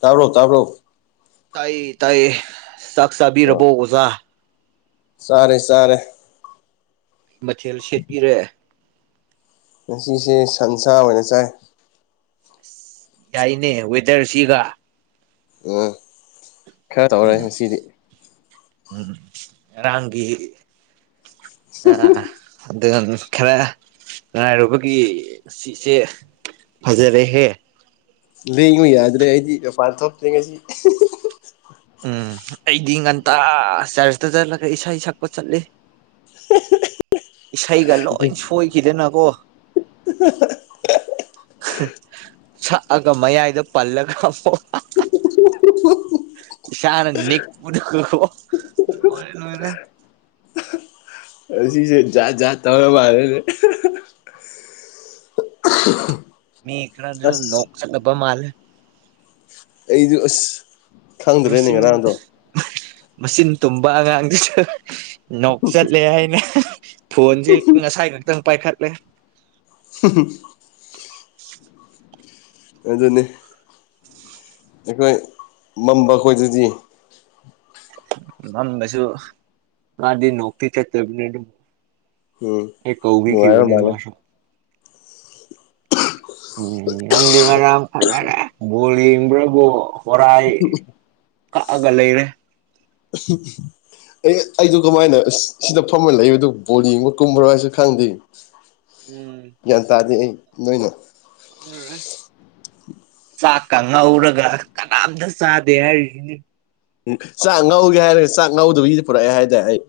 ꯇꯥꯔꯣ ꯇꯥꯥꯎꯔꯣ ꯇꯥꯏ ꯇꯥꯏ ꯆꯥꯛ ꯆꯥꯕꯤꯔꯔꯕꯣ ꯑꯣꯖꯥ ꯁꯥꯔꯦ ꯁꯥꯔꯦ ꯃꯊꯦꯜ ꯁꯦꯠꯄꯤꯔꯦ ꯉꯁꯤꯁꯦ ꯁꯟꯁꯥ ꯑꯣꯏꯅ ꯆꯥꯏ ꯌꯥꯏꯅꯦ ꯋꯦꯗꯔꯁꯤꯒ ꯎꯝ ꯈꯔ ꯇꯧꯔꯦ ꯉꯁꯤꯗꯤ ꯎꯝ ꯔꯥꯒꯤꯤ ꯑ ꯑꯗꯨ ꯈꯔ ꯉꯉꯥꯏꯔꯨꯕꯒꯤ ꯁꯤꯁꯦ ꯐꯖꯔꯦꯍꯦ ꯂꯩꯉꯨ ꯌꯥꯗ꯭ꯔꯦ ꯑꯩꯗꯤ ꯃꯄꯥꯟ ꯊꯣꯛꯇ꯭ꯦ ꯉꯁꯤ ꯎꯝ ꯑꯩꯗꯤ ꯉꯟꯇꯥ ꯆꯔꯆꯇ ꯆꯠꯂꯒ ꯏꯁꯩ ꯁꯛꯄ ꯆꯠꯂꯤ [unintelligible] ꯏꯁꯩꯒ ꯂꯣꯏ ꯁꯣꯏꯈꯤꯗꯅꯀꯣ ꯁꯛꯑꯒ ꯃꯌꯥꯏꯗ ꯄꯜꯂꯒ ꯑꯃꯨꯛ [inaudible] ꯁꯅ ꯅꯤꯛ ꯄꯨ ꯂ ꯂꯣꯏꯣꯏꯔꯦ ꯄꯁꯤꯁꯦ ꯌꯥ ꯌꯥ ꯊꯧꯔ ꯃꯥꯔꯦꯅꯦ ꯎ ꯃꯤ ꯏꯈꯁꯨꯣ ꯂꯣꯛ ꯆ ꯗ ꯃꯥꯜ ꯑꯩꯗꯨꯁ ꯃꯆꯤꯟ ꯃꯆꯤꯟ ꯇꯨꯝꯕ ꯑꯉꯥꯡꯁꯤꯁꯨ ꯅꯣꯛ ꯆꯠꯂꯦ ꯍꯥꯏꯅ ꯐꯣꯟꯁꯦ ꯉꯁꯥꯏ ꯈꯛꯇꯪ ꯄꯥꯏꯈꯠꯂꯦ ꯎ ꯑꯗꯨꯅꯤ ꯑꯩꯈꯣꯏ ꯃꯝꯕ ꯈꯈꯣꯏꯗꯗꯤ ꯃꯝꯕꯁꯨ ꯃꯥꯗꯤ ꯅꯣꯛꯇꯤ ꯆꯠꯇꯕꯅꯤ ꯑꯗꯨꯝ ꯎꯝ ꯑꯦ ꯀꯧꯒꯤ ꯅꯨꯡꯉꯥꯏꯕ ꯀꯤꯕꯅꯦ ꯃꯥꯜꯂꯦ ꯃꯥꯁ ꯎꯝ ꯅꯪꯗꯤ ꯑꯔꯝ ꯐꯖꯔꯦ ꯣꯂꯤ꯭ꯔꯕꯣ ꯍꯣꯔꯥꯏ ꯀꯛꯑꯒ ꯂꯩꯔꯦ ꯎ ꯑꯦ ꯑꯩꯗꯨ ꯀꯃꯥꯏꯅ ꯁꯤꯗ ꯐꯝꯃ ꯂꯩꯕꯗꯨ ꯕꯣꯜ ꯌꯦꯡꯕ ꯀꯨꯝꯕ꯭ꯔꯣ ꯍꯥꯏꯁꯨ ꯈꯪꯗꯦ ꯎꯝ ꯒ꯭ꯌꯥꯟ ꯇꯥꯗꯦ ꯑꯩ ꯅꯣꯏꯅ ꯆꯥꯛꯀ ꯉꯧꯔꯒ ꯀꯅꯥꯝꯇ ꯆꯥꯗꯦ ꯍꯥꯏꯔꯤꯁꯤꯅꯤ ꯎꯝ ꯆꯥꯛ ꯉꯧꯒꯦ ꯍꯥꯏꯔꯒꯦ ꯆꯥꯛ ꯉꯧꯗꯕꯒꯤꯗꯤ ꯄꯨꯔꯛꯑꯦ ꯍꯥꯏꯇꯥꯔꯦ ꯑꯩ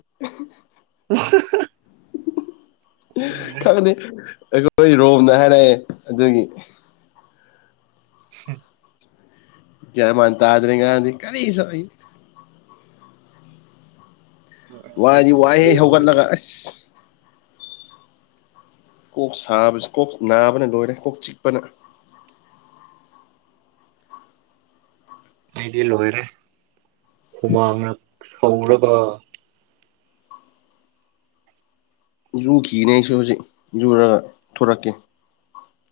ꯎ ꯈꯪꯅꯤꯦ ꯑꯩꯈꯣꯏ ꯔꯣꯝꯅ ꯍꯥꯏꯔꯛꯑꯦ ꯑꯗꯨꯒꯤ ꯎ ꯖꯃꯟ ꯇꯥꯗꯔꯤꯒꯥꯟꯗꯗꯤ ꯀꯔꯤ ꯁ ꯋꯥꯗꯤ ꯋꯥꯏꯍꯦ ꯍꯧꯒꯠꯂꯒ ꯑꯁ ꯀꯣꯛ ꯁꯥꯕꯕꯁꯤ ꯀꯣꯛ ꯅꯥꯕꯅ ꯂꯣꯏꯔꯦ ꯀꯣꯛ ꯆꯤꯛꯄꯅ ꯑꯩꯗꯤ ꯂꯣꯏꯔꯦ ꯍꯨꯃꯥꯡꯂꯛ ꯁꯧꯔꯒ ꯌꯨꯈꯤꯅꯦ ꯑꯩꯁꯨ ꯍꯧꯖꯤꯛ ꯌꯨꯔꯒ ꯊꯣꯔꯛꯀꯦ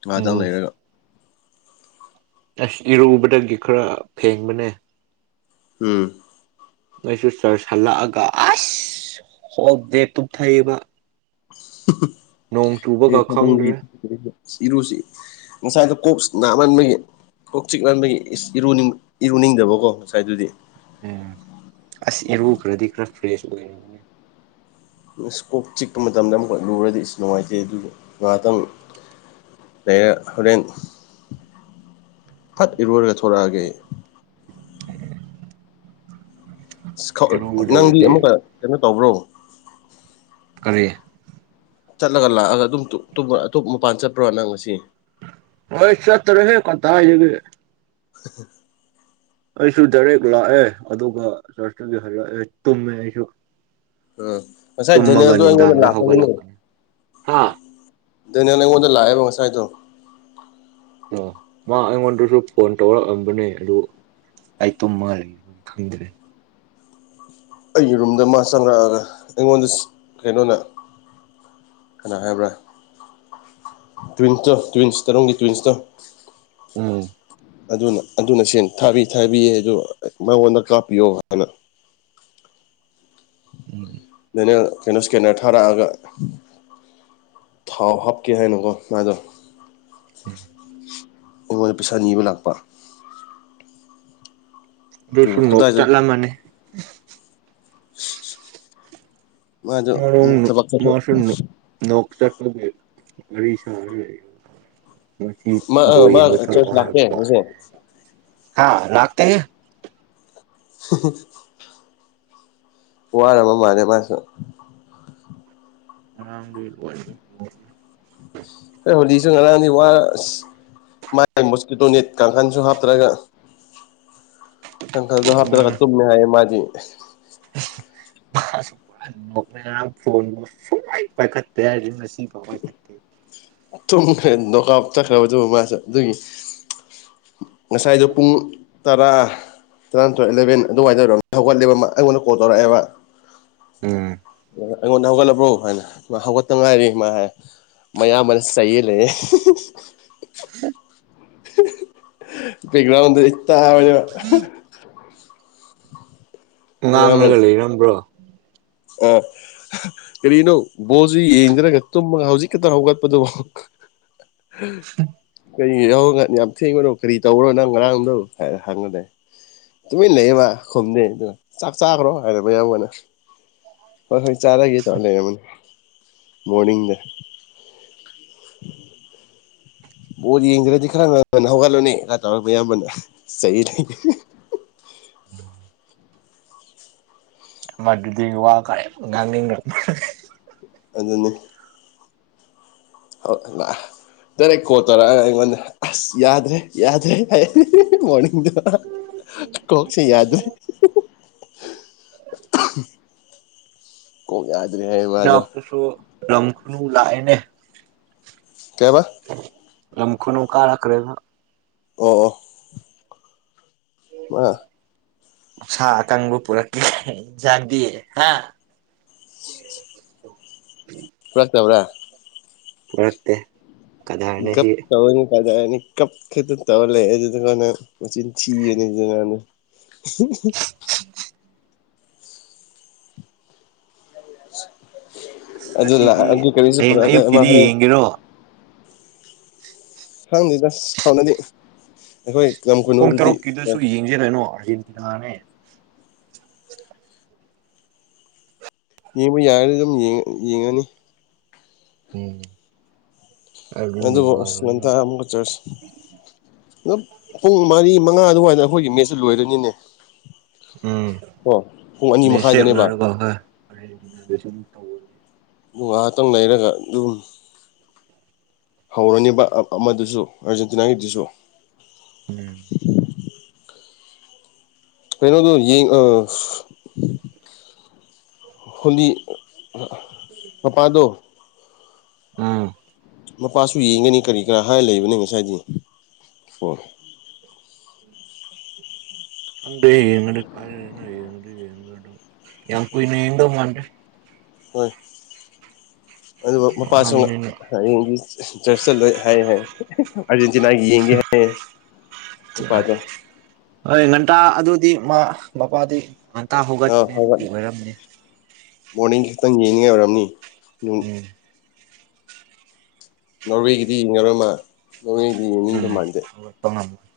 ꯉꯥꯗꯪ ꯎꯝ ꯂꯩꯔꯒ ꯑꯁ ꯏꯔꯨꯕꯗꯒꯤ ꯈꯔ ꯐꯦꯡꯕꯅꯦ ꯎꯝ ꯅꯣꯏꯁꯨ ꯆꯔꯆ ꯍꯜꯂꯛꯑꯒ ꯑꯁ ꯍꯣꯜ ꯗꯦ ꯇꯨꯝꯊꯩꯑꯕ ꯆꯨꯕꯒ ꯈꯪꯗ꯭ꯔꯦ ꯐ ꯏꯔꯨꯁꯤ ꯉꯁꯥꯏꯗ ꯀꯣꯛꯁ ꯅꯥꯃꯟꯕꯒꯤ ꯀꯣꯛꯆꯤꯛ ꯂꯟꯕꯒꯤ ꯏ ꯏꯔꯨꯅꯤꯡꯗꯕꯀꯣ ꯉꯁꯥꯏꯗꯨꯗꯤ ꯎꯝ ꯑꯁ ꯑꯦꯔꯨ ꯈꯔꯗꯤ ꯈꯔ ꯐ꯭ꯔꯦꯁ ꯑꯣꯏꯔꯝꯅꯦ ꯏꯁꯀꯣꯞ ꯆꯤꯛꯄ ꯃꯇꯝꯗ ꯑꯃꯨꯛꯀ ꯂꯨꯔꯗꯤ ꯑꯩꯁꯨ ꯅꯨꯡꯉꯥꯏꯇꯩ ꯑꯗꯨ ꯉꯥꯏꯍꯥꯛꯇꯪ ꯂꯩꯔꯦ ꯍꯣꯔꯦꯟ ꯐꯠ ꯏꯔꯨꯔꯒ ꯊꯂꯛꯑꯒꯦ ꯍ ꯅꯪꯗꯤ ꯑꯃꯨꯛꯀ ꯀꯩꯅꯣ ꯇꯧꯕ꯭ꯔꯣ ꯀꯔꯤ ꯆꯠꯂꯒ ꯂꯥꯛꯑꯒ ꯑꯗꯨꯝ ꯑꯇꯣꯞ ꯃꯄꯥꯟ ꯆꯠꯄ꯭ꯔꯣ ꯅꯪ ꯉꯁꯤ ꯍꯣꯏ ꯆꯠꯇꯔ ꯍꯦ ꯀꯗꯥ ꯍꯥꯏꯖꯒꯦ ꯍ ꯑꯩꯁꯨ ꯗꯥꯏꯔꯦꯛ ꯂꯥꯛꯑꯦ ꯑꯗꯨꯒ ꯆꯔꯇꯒꯤ ꯍꯜꯂꯛꯑꯦ ꯇꯨꯝꯃꯦ ꯑꯩꯁꯨ ꯎꯝ ꯑꯁꯥꯏ ꯇꯨꯝꯃꯒ ꯖꯅꯦꯦꯜꯗꯨ ꯅꯨꯡꯗꯥꯡꯗ ꯂꯥꯛꯇꯅꯦ ꯍꯧꯒꯠꯂꯛꯄꯅꯦ ꯍꯥ ꯗꯩꯅꯪ ꯅ ꯑꯩꯉꯣꯟꯗ ꯂꯥꯛꯑꯦꯕ ꯉꯁꯥꯏꯗꯣ ꯑꯣ ꯃꯥ ꯑꯩꯉꯣꯟꯗꯁꯨ ꯐꯣꯟ ꯇꯧꯔꯛꯑꯝꯕꯅꯦ ꯑꯗꯨ ꯑꯩ ꯇꯨꯝꯃꯒ ꯂꯩꯕꯒꯤ ꯈꯪꯗ꯭ꯔꯦ ꯑꯩꯒꯤ ꯔꯨꯝꯗ ꯃꯥ ꯆꯪꯪꯂꯛꯑꯒ ꯑꯩꯉꯣꯟꯗ ꯀꯩꯅꯣꯅ ꯀꯅꯥꯟ ꯍꯥꯏꯕ꯭ꯔꯥ ꯇ꯭ꯋꯤꯟꯇ ꯇ꯭ꯋꯤꯟꯁ ꯇꯔꯨꯛꯅꯤ ꯇ꯭ꯋꯤꯟꯁꯇ ꯎꯝ ꯑꯗꯨꯅ ꯑꯗꯨꯅ ꯁꯦꯡ ꯊꯥꯕꯤ ꯊꯥꯕꯤꯌꯦ ꯑꯗꯣ ꯃꯉꯣꯟꯗ ꯀꯥꯞꯄꯤꯌꯣ ꯍꯥꯏꯅ ꯎꯝ ꯑꯩꯅ ꯀꯩꯅꯣ ꯏꯁꯀꯦꯟꯅꯔ ꯊꯥꯔꯛꯑꯒ ꯊꯥꯎ ꯍꯥꯞꯀꯦ ꯍꯥꯏꯅꯒꯣ ꯃꯥꯗꯣ ꯑꯣꯍꯣꯏ ꯄꯩꯁꯥ ꯅꯤꯕ ꯂꯥꯛꯄ ꯖꯨ ꯑꯗꯨꯁꯨ ꯅꯣꯛ ꯀꯗꯥꯏꯗ ꯆꯠꯂꯝꯃꯅꯤ ꯃꯥꯗꯣ ꯃꯔꯣꯡ ꯃꯨꯛ ꯊꯕꯛ ꯆꯠꯊꯣꯛ ꯃꯥꯁꯨ ꯅꯣꯛ ꯆꯠꯄꯒꯤ ꯋꯥꯔꯤ ꯁꯒꯥꯔꯤ ꯃꯊꯤ ꯃꯥ ꯕꯣꯏ ꯃꯥ ꯌꯥꯡꯕ ꯊꯣꯔꯛꯑꯣ ꯆꯔꯆ ꯂꯥꯛꯇꯦ ꯉꯁꯤ ꯍꯥꯏꯕꯔꯦꯍꯦ ꯍ ꯂꯥꯛꯇꯦꯍꯦ ꯍ ꯍ ꯋꯥꯔꯕ ꯃꯥꯅꯦ ꯃꯥꯁꯨ ꯑꯉꯥꯡꯕꯩ [inaudible] ꯍꯣꯏ ꯍꯣꯂꯤꯁꯨ ꯉꯔꯅꯤ ꯋꯥꯔ ꯑꯁ ꯃꯥꯏ ꯃꯨꯁꯀꯤꯇꯣꯅꯤꯠ ꯀꯥꯡꯈꯟꯁꯨ ꯍꯥꯞꯇꯔꯒ ꯑꯪ ꯀꯜꯗꯣ ꯍꯥꯞꯇ꯭ꯔꯒ ꯇꯨꯝꯃꯦ ꯍꯥꯏꯌꯦ ꯃꯥꯗꯤ ꯐꯥꯁꯨꯃ ꯑꯟꯃꯣꯛꯅꯦ ꯉꯔꯥꯡ ꯐꯣꯟꯕꯨ ꯁꯨꯡ ꯃꯥꯏ ꯄꯥꯏꯈꯠꯇꯦ ꯍꯥꯏꯔꯗꯤ ꯉꯁꯤꯐꯥꯎ ꯄꯥꯏꯈꯠꯇꯦ ꯊꯨꯝꯈ꯭ꯔꯦ ꯅꯣꯛꯑꯞ ꯆꯠꯈ꯭ꯔꯕꯗꯨ ꯃꯥꯁꯨ ꯑꯗꯨꯒꯤ ꯉꯁꯥꯏꯗꯣ ꯄꯨꯡ ꯇꯔꯥ ꯇꯔꯥꯟꯊꯣꯏ ꯑꯦꯂꯚꯦꯟ ꯑꯗꯨꯋꯥꯏꯗ ꯔꯣꯃꯤ ꯍꯧꯒꯠꯂꯤꯕ ꯃ ꯑꯩꯉꯣꯟꯗ ꯀꯣꯜ ꯇꯧꯔꯛꯑꯦꯕ ꯎꯝ ꯑꯩꯉꯣꯟꯗ ꯍꯧꯒꯠꯂꯕ꯭ꯔꯣ ꯍꯥꯏꯅ ꯃꯥ ꯍꯧꯒꯠꯇ ꯉꯥꯏꯔꯤ ꯃꯥ ꯍꯥꯏ ꯃꯌꯥꯝꯕꯅ ꯆꯩꯌꯦ ꯂꯩꯌꯦ ꯍ ꯄꯤꯒꯔ꯭ꯟꯗ ꯑꯩ ꯇꯥꯑꯅꯦꯕ ꯃꯌꯥꯝꯕꯅ ꯉꯥꯡꯔꯒ ꯂꯩꯔꯝꯕ꯭ꯔꯣ ꯑ ꯀꯔꯤꯅꯣ ꯕꯣꯜꯖꯨ ꯌꯦꯡꯗꯔꯒ ꯇꯨꯝꯃꯒ ꯍꯧꯖꯤꯛ ꯈꯛꯇ ꯍꯧꯒꯠꯄꯗꯨꯕꯣ ꯍ ꯀꯔꯤ ꯌꯥꯍꯧ ꯉ ꯌꯥꯝ ꯊꯦꯡꯕꯅꯣ ꯀꯔꯤ ꯇꯧꯔ ꯅꯪ ꯉꯔꯥꯡꯗꯣ ꯍꯥꯏ ꯍꯪꯉꯂꯦ ꯇꯨꯃꯤꯟ ꯂꯩꯌꯦꯃ ꯈꯨꯝꯗꯦ ꯑꯗꯨ ꯆꯥꯛ ꯆꯥꯒ꯭ꯔꯣ ꯍꯥꯏꯔ ꯃꯌꯥꯝꯒꯣꯅ ꯍꯣꯏ ꯍꯣꯏ ꯆꯥꯔꯒꯦ ꯇꯧꯔ ꯂꯩꯔꯝꯃꯅꯤ ꯃꯣꯔꯗꯤꯡꯗ ꯕꯣꯟ ꯌꯦꯡꯗ꯭ꯔꯗꯤ ꯈꯔ ꯉꯟꯅ ꯍꯧꯒꯠꯂꯨꯅꯦ ꯉꯥ ꯇꯧꯔ ꯕꯌꯥꯝꯕꯅ ꯆꯩꯔꯦ ꯎꯝ ꯃꯗꯨꯗꯤ ꯋꯥ ꯀꯥꯏ ꯉꯥꯡꯅꯤꯡꯅ ꯑꯗꯨꯟꯅꯦ ꯍꯛ ꯅ ꯇꯔꯦ ꯀꯣꯜ ꯇꯣꯔꯑꯒ ꯑꯩꯉꯣꯟꯗ ꯑꯁ ꯌꯥꯗ꯭ꯔꯦ ꯌꯥꯗ꯭ꯔꯦ ꯍꯥꯏꯌꯦ [unintelligible] ꯀꯣꯛꯁꯦ ꯌꯥꯗ꯭ꯔꯦ [unintelligible] ꯀꯣꯛ ꯌꯥꯗ꯭ꯔꯦ ꯍꯥꯏꯎꯞ ꯏꯅꯥꯛꯇꯁꯨ ꯂꯝ ꯈꯨꯅꯨ ꯂꯥꯛꯑꯦꯅꯦ ꯀꯩꯕ ꯂꯝ ꯈꯨꯅꯨ ꯀꯥꯔꯈ꯭ꯔꯦꯕ ꯑꯣ ꯑꯣ ꯃꯥ ꯁꯥ ꯑꯀꯪꯕ ꯄꯨꯔꯛꯇꯦ ꯍꯩ ꯖꯗꯦ ꯍ ꯄꯨꯔꯛ ꯇꯕ꯭ꯔꯥ ꯄꯨꯔꯛꯇꯦ ꯀꯗꯔꯅꯦ ꯒꯞ ꯁꯤ ꯇꯧꯋꯅꯤ ꯐꯖꯔꯅꯤ ꯀꯞꯈꯦꯗ ꯇꯧ ꯂꯩꯏ ꯑꯗꯨꯗꯨꯅ ꯅꯪ ꯃꯆꯤꯟ ꯊꯤꯕꯅꯦ ꯗꯨꯉꯥꯡꯗꯣ [inaudible] ꯑꯁ ꯑꯗꯨ ꯂ ꯉꯁꯤꯗꯤ ꯑꯗꯨ ꯀꯔꯤꯁꯨ ꯄꯨꯔ ꯍꯌꯦꯡ ꯑꯃ ꯑꯌꯨꯛꯀꯤꯗꯤ ꯍꯣꯔꯦꯟ ꯌꯦꯡꯒꯦꯔꯣ ꯈꯪꯗꯦꯗ ꯀꯥꯎꯅꯗꯤ ꯑꯩꯈꯣꯏ ꯀꯌꯝ ꯄꯨꯡ ꯀꯨꯏꯅꯅꯣꯗꯨꯗꯤ ꯇꯔꯨꯛꯀꯤꯗꯨꯁꯨ [unintelligible] ꯌꯦꯡꯕ ꯌꯥꯔꯗꯤ ꯑꯗꯨꯝ ꯌꯦꯡ ꯌꯦꯡꯉꯅꯤ ꯎꯝ ꯑꯗꯨ ꯑꯗꯨꯒ ꯑꯁ ꯅꯨꯡꯉꯥꯏꯒꯅꯤꯕ ꯉꯟꯇ ꯑꯃꯨꯛꯀ ꯆ꯭ꯔꯁ ꯄꯨꯡ ꯃꯔꯤ ꯃꯉꯥ ꯑꯗꯨꯋꯥꯏꯗ ꯑꯩꯈꯣꯏꯒꯤ ꯃꯦꯠꯁꯨ ꯂꯣꯏꯗꯣꯏꯅꯤꯅꯦ ꯎꯝ ꯄꯨꯡ ꯑꯅꯤ ꯃꯦꯁꯦ ꯍꯦꯛ ꯃꯈꯥꯏꯗꯅꯦꯕ ꯂꯣꯏꯔꯒꯀꯣ ꯍꯣꯏ ꯍꯣꯔꯦꯟꯅ ꯑꯗꯨꯁꯨ ꯑꯃ ꯇꯧ ꯉꯥꯏꯍꯥꯛꯇꯪ ꯂꯩꯔꯒ ꯑꯗꯨꯝ ꯍꯧꯔꯅꯤꯕ ꯑ ꯑꯃꯗꯨꯁꯨ ꯑꯥꯔꯖꯦꯟꯇꯤꯅꯥꯒꯤꯗꯨꯁꯨ ꯎꯝ ꯀꯩꯅꯣ ꯑꯗꯨ ꯌꯦꯡ ꯑ ꯍꯣꯂꯤ ꯃꯄꯥꯗꯣ ꯎꯝ ꯃꯄꯥꯁꯨ ꯌꯦꯡꯒꯅꯤ ꯀꯔꯤ ꯀꯔꯥ ꯍꯥꯏꯔ ꯂꯩꯕꯅꯦ ꯉꯁꯥꯏꯗꯤ ꯑꯣ ꯈꯡꯗꯦ ꯌꯦꯡꯉꯗꯤ [inaudible] ꯌꯥꯝ ꯀꯨꯏꯅ ꯌꯦꯡꯗꯧ ꯃꯥꯟꯗꯦ ꯍꯣꯏ ꯑꯗꯨꯒ ꯃꯄꯥꯁꯨ ꯑꯍꯟꯅꯤꯅ ꯍꯥꯌꯦꯡꯗꯤ ꯆ꯭ꯔꯁ ꯆꯠꯂꯣꯏ ꯍꯥꯏꯌꯦ ꯍꯥꯏ ꯑꯔꯖꯦꯟꯇꯤꯅꯥꯒꯤ ꯌꯦꯡꯒꯦ ꯍꯥꯏ ꯃꯄꯥꯥꯗꯣ ꯍꯣꯏ ꯉꯟꯇꯥ ꯑꯗꯨꯗꯤ ꯃꯥ ꯕꯄꯥꯗꯤ ꯉꯟꯇꯥ ꯑꯥ ꯍꯧꯒꯠꯀꯅꯤ ꯑꯗꯨꯒꯤ ꯍꯧꯒꯠ ꯑꯣꯏꯔꯝꯅꯦ ꯃꯣꯔꯅꯤꯡ ꯈꯤꯛꯇꯪ ꯌꯦꯡꯅꯤꯡꯉꯥꯏ ꯑꯣꯏꯔꯝꯅꯤ ꯅꯨꯡ ꯎꯝ ꯉꯎꯋꯦꯒꯤꯗꯤ ꯉꯔꯣꯏꯃ ꯎꯝ ꯍꯧꯒꯠꯄ ꯉꯝꯃꯣꯏ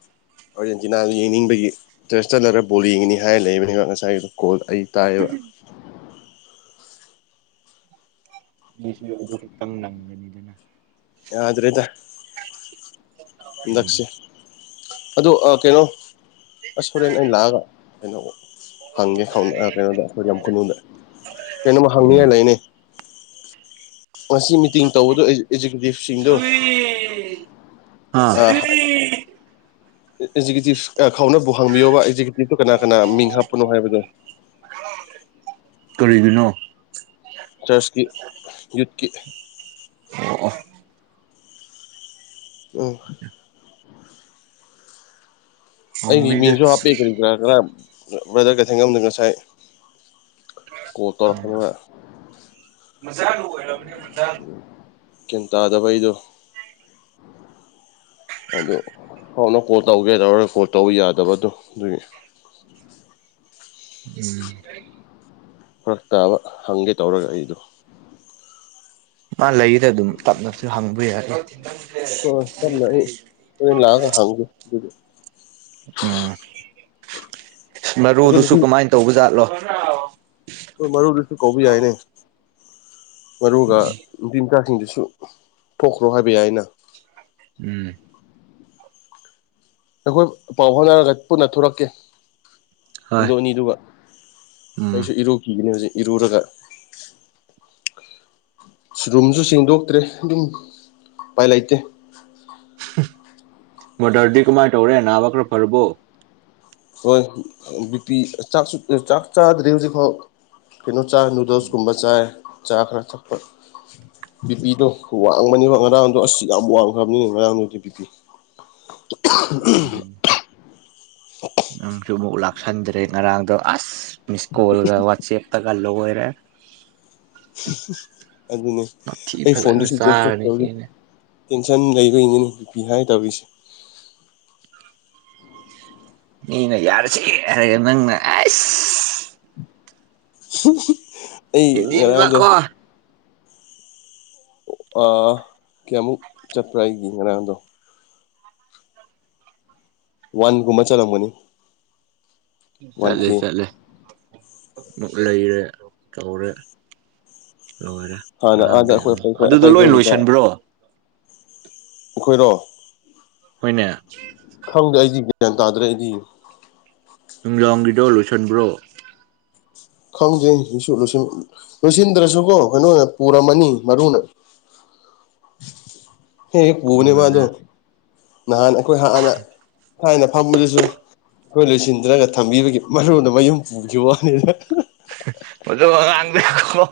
ꯑꯥꯔꯖꯦꯟꯇꯤꯅꯥꯗꯨ ꯌꯦꯡꯅꯤꯡꯕꯒꯤ ꯏꯟꯇꯔꯦꯁ ꯆꯠꯂꯒ ꯕꯣꯜ ꯌꯦꯡꯉꯅꯤ ꯍꯥꯏꯔ ꯂꯩꯕꯅꯤꯅ ꯉꯁꯥꯏꯗꯨ ꯀꯣꯜ ꯑꯩ ꯇꯥꯏꯌꯦꯕ ꯃꯤꯁꯤꯡ ꯑꯗꯨ ꯈꯛꯇꯪ ꯅꯪꯒꯅꯤꯗꯅ ꯌꯥꯗ꯭ꯔꯦꯗ ꯍꯟꯗꯛꯁꯦ ꯎꯝ ꯑꯗꯨ ꯑ ꯀꯩꯅꯣ ꯑꯁ ꯍꯣꯔꯦꯟ ꯑꯩꯅ ꯂꯥꯛꯑꯒ ꯀꯩꯅꯣ ꯍꯪꯒꯦ ꯍꯪ ꯑ ꯀꯩꯅꯣꯗ ꯑꯩꯈꯣꯏ ꯂꯝ ꯈꯨꯅꯨꯡꯗ ꯀꯩꯅꯣꯃ ꯎꯝ ꯍꯪꯅꯤꯡꯉꯥꯏ ꯂꯩꯅꯦ ꯉꯁꯤ ꯃꯤꯇꯤꯡ ꯇꯧꯕꯗꯣ ꯑꯦ ꯑꯦꯛꯖꯤꯀ꯭ꯨꯇꯤꯞꯁꯤꯡꯗꯣ ꯑ ꯎꯝ ꯑꯦꯛꯖꯤꯀ꯭ꯌꯨꯇꯤꯞ ꯑꯥ ꯈꯥꯎꯅꯕꯨ ꯍꯥꯡꯕꯤꯌꯣꯕ ꯑꯦꯛꯖꯤꯀ꯭ꯌꯨꯇꯤꯞꯇꯣ ꯀꯅꯥ ꯀꯅꯥ ꯃꯤꯡ ꯍꯥꯞꯄꯅꯣ ꯍꯥꯏꯕꯗꯣ ꯀꯔꯤꯒꯤꯅꯣ ꯆꯁꯀꯤ ꯌꯨꯠꯀꯤ ꯑꯣ ꯑꯣ ꯑꯣ ꯑꯩꯒꯤ ꯍꯪꯕꯤꯒꯦ ꯃꯤꯡꯁꯨ ꯍꯥꯞꯄꯦ ꯈꯔ ꯕ꯭ꯔꯦꯗꯔ ꯒꯥꯏꯊꯪꯉꯝꯅ ꯉꯁꯥꯏ ꯀꯣꯜ ꯇꯧꯔꯛꯄꯅꯦꯕ ꯂꯣꯏꯔꯕꯅꯦ [inaudible] ꯒ꯭ꯋꯟ ꯇꯥꯗꯕ ꯑꯩꯗꯣ ꯑꯃꯨꯛ ꯀꯣꯜ ꯇꯧꯒꯦ ꯇꯔꯥ ꯀꯣꯜ ꯇꯧꯕ ꯌꯥꯗꯕꯗꯣ ꯑꯗꯨꯒꯤ ꯎꯝ [inaudible] ꯐꯔꯛ ꯇꯥꯕ ꯍꯪꯒꯦ ꯇꯧꯔꯒ ꯑꯩꯗꯣ ꯃꯥ ꯂꯩꯗ ꯑꯗꯨꯝ ꯇꯞꯅꯁꯨ ꯍꯪꯕ ꯌꯥꯔꯦ ꯍꯣꯏ ꯇꯞꯅꯗꯤ ꯍꯣꯔꯦꯟ ꯂꯥꯛꯑꯒ ꯍꯥꯡꯒꯦ ꯑꯗꯨꯗꯤ ꯎꯝ ꯑꯗꯨ ꯃꯔꯣꯗꯨꯁꯨ ꯅꯨꯄꯤ ꯀꯃꯥꯏꯅ ꯇꯧꯕꯖꯥꯠꯂꯣ ꯍꯣꯏ ꯃꯔꯨꯗꯨꯁꯨ ꯀꯧꯕ ꯌꯥꯏꯅꯦ ꯃꯔꯨꯒ ꯅꯨꯄꯤꯃꯆꯥꯁꯤꯡꯗꯨꯁꯨ ꯊꯣꯛꯈ꯭ꯔꯣ ꯍꯥꯏꯕ ꯌꯥꯏꯅ ꯎꯝ ꯑꯩꯈꯣꯏ ꯄꯥꯎ ꯐꯥꯎꯠꯅꯔꯒ ꯄꯨꯟꯅ ꯊꯣꯛꯔꯛꯀꯦ ꯍꯣꯏ ꯑꯗꯨ ꯑꯅꯤꯗꯨꯒ ꯎꯝ ꯑꯩꯁꯨ ꯏꯔꯨꯈꯤꯒꯅꯤ ꯍꯧꯖꯤꯛ ꯏꯔꯨꯔꯒ ꯔꯨꯝꯁꯨ ꯁꯦꯡꯗꯣꯛꯇ꯭ꯔꯦ ꯑꯗꯨꯝ ꯎꯄꯥꯏ ꯂꯩꯇꯦ ꯃꯥꯗꯔꯗꯤ ꯀꯃꯥꯏ ꯇꯧꯔꯦ ꯅꯥꯕ ꯈꯔ ꯐꯔꯕꯣ ꯍꯣꯏ ꯕꯤꯄꯤ ꯆꯥꯛꯁꯨ ꯆꯥꯛ ꯆꯥꯗ꯭ꯔꯤ ꯍꯧꯖꯤꯛꯐꯥꯎ ꯀꯩꯅꯣ ꯆꯥ ꯅꯨꯗꯜꯁꯀꯨꯝꯕ ꯆꯥꯏ ꯆꯥ ꯈꯔ ꯊꯛꯄ ꯕꯤꯄꯤꯗꯣ ꯋꯥꯡꯕꯅꯤꯕ ꯉꯔꯥꯡꯗꯣ ꯑꯁ ꯌꯥꯝ ꯋꯥꯡꯈ꯭ꯔꯕꯅꯤ ꯉꯔꯥꯡꯗꯨꯗꯤ ꯕꯤꯄꯤ ꯑꯍ ꯎꯨꯝ ꯑꯥ [inaudible] ꯅꯪꯁꯨ ꯑꯃꯨꯛ ꯂꯥꯛꯁꯤꯟꯗ꯭ꯔꯦ ꯉꯔꯥꯡꯗꯣ ꯑꯁ ꯃꯤꯁ ꯀꯣꯜꯒ ꯋꯥꯆꯦꯞꯇꯒ ꯂꯣꯏꯔꯦ ꯑꯗꯨꯅꯦ ꯃꯊꯤ ꯑꯩ ꯐꯣꯟꯗ ꯐꯖꯅ ꯁꯨꯏꯠꯁ ꯑꯣꯐ ꯆꯥꯔꯅꯤ ꯆꯠꯈ꯭ꯔꯕꯅꯦ ꯁꯤꯅ ꯇꯦꯟꯁꯟ ꯂꯩꯕꯩꯅꯤꯅꯦ ꯕꯤꯄꯤ ꯍꯥꯏ ꯇꯧꯔꯤꯁꯦ ꯃꯤꯅ ꯌꯥꯔꯁꯤ ꯍꯥꯏꯔ ꯅꯪꯅ ꯑꯥꯏꯁ ꯍ ꯍ ꯑꯩ ꯉꯥꯔꯥꯡꯗꯣ ꯍꯦꯟꯖꯤꯟꯕꯀꯣ ꯑꯥ ꯀꯌꯥꯃꯨꯛ ꯆꯠꯄ꯭ꯔꯥ ꯑꯩꯒꯤ ꯉꯔꯥꯡꯗꯣ ꯋꯥꯟ ꯒꯨꯝꯕ ꯆꯠꯂꯝꯒꯅꯤ ꯋꯥꯟ ꯆꯠꯂꯦ ꯀꯦ ꯆꯠꯂꯦ ꯑꯃꯨꯛ ꯂꯩꯔꯦ ꯇꯧꯔꯦ ꯂꯣꯏꯔꯦ ꯍꯥꯟꯅ ꯑꯥꯗ ꯉꯥꯔꯥꯡꯗꯤ ꯎꯨꯝ ꯑꯩꯈꯣꯏ ꯑꯗꯨꯗ ꯂꯣꯏ ꯑꯩꯈꯣꯏꯒꯤꯗ ꯂꯣꯏꯁꯤꯟꯕ꯭ꯔꯣ ꯑꯩꯈꯣꯏꯔꯣ ꯍꯣꯏꯅꯦ ꯈꯪꯗꯦ ꯑꯩꯗꯤ ꯒ꯭ꯌꯥꯟ ꯇꯥꯗ꯭ꯔꯦ ꯑꯩꯗꯤ ꯅꯨꯡꯗꯥꯡꯒꯤꯗꯣ ꯂꯣꯏꯁꯤꯟꯕ꯭ꯔꯣ ꯈꯪꯗꯦ ꯑꯗꯨꯁꯨ ꯂꯣꯏꯁꯤꯟ ꯂꯣꯏꯁꯤꯟꯗ꯭ꯔꯁꯨꯀꯣ ꯀꯩꯅꯣꯅ ꯄꯨꯔꯝꯃꯅꯤ ꯃꯔꯨꯅ ꯍꯦꯛ ꯍꯦꯛ ꯄꯨꯕꯅꯦ ꯃꯥꯗꯣ ꯈꯪꯗꯦꯅꯦ ꯅꯍꯥꯟ ꯑꯩꯈꯣꯏ ꯍꯥꯟꯅ ꯊꯥꯏꯅ ꯐꯝꯕꯗꯨꯁꯨ ꯑꯩꯈꯣꯏ ꯂꯣꯏꯁꯤꯟꯗ꯭ꯔꯒ ꯊꯝꯕꯤꯕꯒꯤ ꯃꯔꯨꯅ ꯃꯌꯨꯝ ꯄꯨꯈꯤꯕ ꯋꯥꯅꯤꯗ ꯃꯗꯨ ꯑꯉꯥꯡꯗꯣꯀꯣ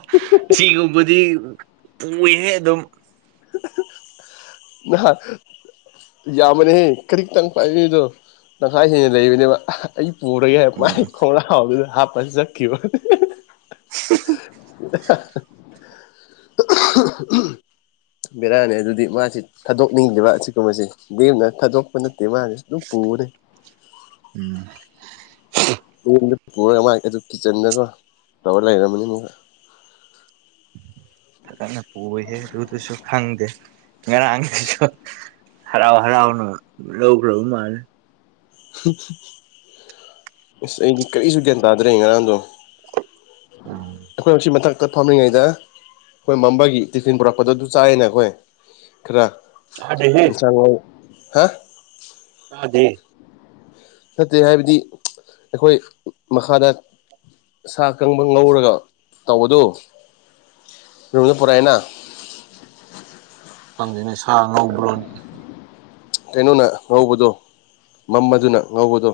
ꯁꯤꯒꯨꯝꯕꯗꯤ ꯄꯨꯏꯌꯦ ꯑꯗꯨꯝ ꯅꯍꯥꯟ ꯌꯥꯝꯕꯅꯦꯍꯦ ꯀꯔꯤꯛꯇꯪ ꯄꯥꯏꯅꯤꯗꯣ ꯇꯪꯈꯥꯏ ꯍꯦꯟꯅ ꯂꯩꯕꯅꯦꯕ ꯑꯩ ꯄꯨꯔꯒꯦ ꯍꯥꯏ ꯃꯥꯏ ꯎꯝ ꯈꯣꯡꯒ꯭ꯔꯥꯎꯗꯨꯗ ꯍꯥꯞꯄ ꯆꯠ ꯀꯤꯕ ꯋꯥꯅꯤ ꯍ ꯍ ꯍ [inaudible] ꯕꯦꯔꯥꯅꯤ ꯑꯗꯨꯗꯤ ꯃꯥꯁꯤ ꯊꯥꯗꯣꯛꯅꯤꯡꯗꯦꯕ ꯑꯁꯤꯒꯨꯝꯕꯁꯦ ꯂꯦꯝꯅ ꯊꯥꯗꯣꯛꯄ ꯅꯠꯇꯦ ꯃꯥꯁꯨ ꯑꯗꯨꯝ ꯄꯨꯕꯅꯦ ꯎꯨ [inaudible] ꯗ ꯄꯨꯔꯒ ꯃꯥꯏ ꯑꯗꯨ ꯀꯤꯠꯆꯟꯗꯒ ꯇꯧꯔ ꯂꯩꯔꯝꯃꯅꯤ ꯑꯃꯨꯛꯀꯥ ꯐꯖꯅ ꯄꯨꯏꯍꯦ ꯑꯗꯨꯗꯨꯁꯨ ꯈꯪꯗꯦ ꯉꯔꯥꯡꯗꯤꯀꯣ ꯍꯔꯥꯎ ꯍꯔꯥꯎꯅ ꯂꯧꯒ꯭ꯔꯕ ꯃꯥꯜꯂꯤ ꯑꯁ ꯑꯩꯗꯤ ꯀꯔꯤꯁꯨ ꯒ꯭ꯌꯥꯟ ꯇꯥꯗ꯭ꯔꯦ ꯉꯔꯥꯡꯗꯣ ꯎꯝ ꯑꯩꯈꯣꯏ ꯃꯁꯤ ꯃꯊꯛꯇ ꯐꯝꯂꯤꯉꯩꯗ ꯈꯣꯏ ꯃꯝꯕꯒꯤ ꯇꯤꯐꯤꯟ ꯄꯨꯔꯛꯄꯗꯣ ꯑꯗꯨ ꯆꯥꯏꯌꯦꯅꯦ ꯑꯩꯈꯣꯏ ꯈꯔ ꯆꯥꯗꯦꯍꯦ ꯏꯟꯁꯥꯡ ꯑꯍꯥꯎ ꯇꯥꯗꯦ ꯅꯠꯇꯦ ꯍꯥꯏꯕꯗꯤ ꯑꯩꯈꯣꯏ ꯃꯈꯥꯗ ꯁꯥ ꯑꯀꯪꯕ ꯉꯧꯔꯒ ꯇꯧꯕꯗꯨ ꯔꯨꯝꯗ ꯄꯨꯔꯛꯑꯦꯅ ꯈꯪꯗꯦꯅꯦ ꯁꯥ ꯉꯧꯕ꯭ꯔꯣꯅꯦ ꯀꯩꯅꯣꯅ ꯉꯧꯕꯗꯣ ꯃꯝꯕꯗꯨꯅ ꯉꯧꯕꯗꯣ